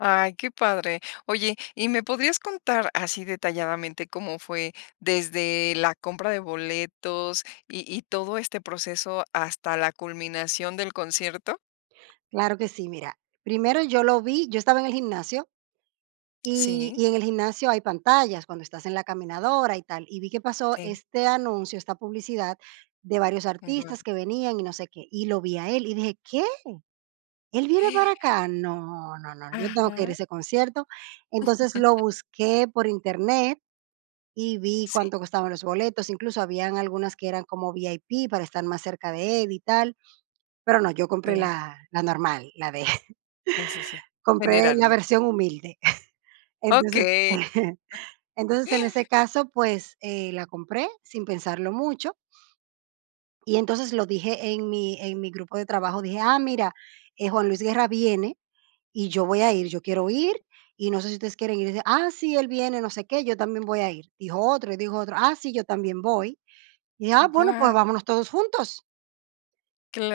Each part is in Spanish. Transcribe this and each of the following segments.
¡Ay, qué padre! Oye, ¿y me podrías contar así detalladamente cómo fue desde la compra de boletos y y todo este proceso hasta la culminación del concierto? Claro que sí. Mira, primero yo lo vi, yo estaba en el gimnasio. Y Sí. y en el gimnasio hay pantallas cuando estás en la caminadora y tal. Y vi que pasó Sí. este anuncio, esta publicidad de varios Guau. artistas que venían y no sé qué, y lo vi a él y dije: "¿Qué? ¿Él viene para acá? No, no, no, yo tengo que ir a Ajá. ese concierto". Entonces lo busqué por Internet y vi Sí. cuánto costaban los boletos. Incluso habían algunas que eran como VIP para estar más cerca de él y tal. Pero no, yo compré Claro. la la normal, la de Sí, sí, sí. compré General, la ¿no? versión humilde. Entonces Okey. Entonces, en ese caso, pues, eh, la compré sin pensarlo mucho. Y entonces lo dije en mi en mi grupo de trabajo, dije: "Ah, mira, eh, Juan Luis Guerra viene, y yo voy a ir, yo quiero ir y no sé si ustedes quieren ir". Dice: "Ah, sí, él viene, no sé qué, yo también voy a ir", dijo otro. Y dijo otro: "Ah, sí, yo también voy". Dije: "Ah, bueno, Guau. pues, vámonos todos juntos".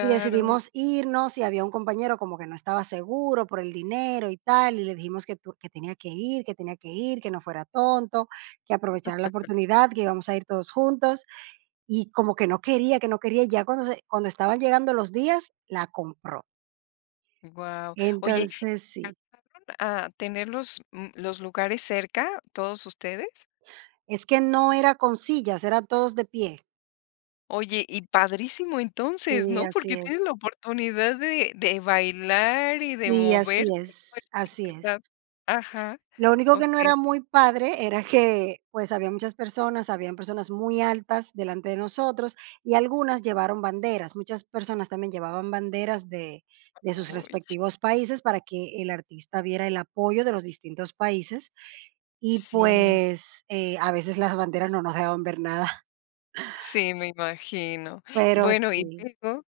Y decidimos irnos. Y había un compañero como que no estaba seguro, por el dinero y tal, y le dijimos que tu Que tenía que ir, que tenía que ir, que no fuera tonto, que aprovechara la oportunidad, que íbamos a ir todos juntos. Y como que no quería que no quería. Y ya cuando se cuando estaban llegando los días, la compró. Guau. Oye, Entonces, sí. ¿alcanzaron a tener los, mm, los lugares cerca, todos ustedes? Es que no era con sillas, era todos de pie. Oye, y padrísimo entonces, Sí, ¿no? así Porque tienes es. la oportunidad de de bailar y de Sí, moverte así con es, esa así es. libertad Ajá, Lo único que no okey. era muy padre era que, pues, habían muchas personas. Habían personas muy altas delante de nosotros. Y algunas llevaron banderas, muchas personas también llevaban banderas de de sus Ay. respectivos países para que el artista viera el apoyo de los distintos países y, Sí. pues, eh, a veces las banderas no nos dejaban ver nada. Sí, me imagino. Pero Bueno, ¿y sí. luego?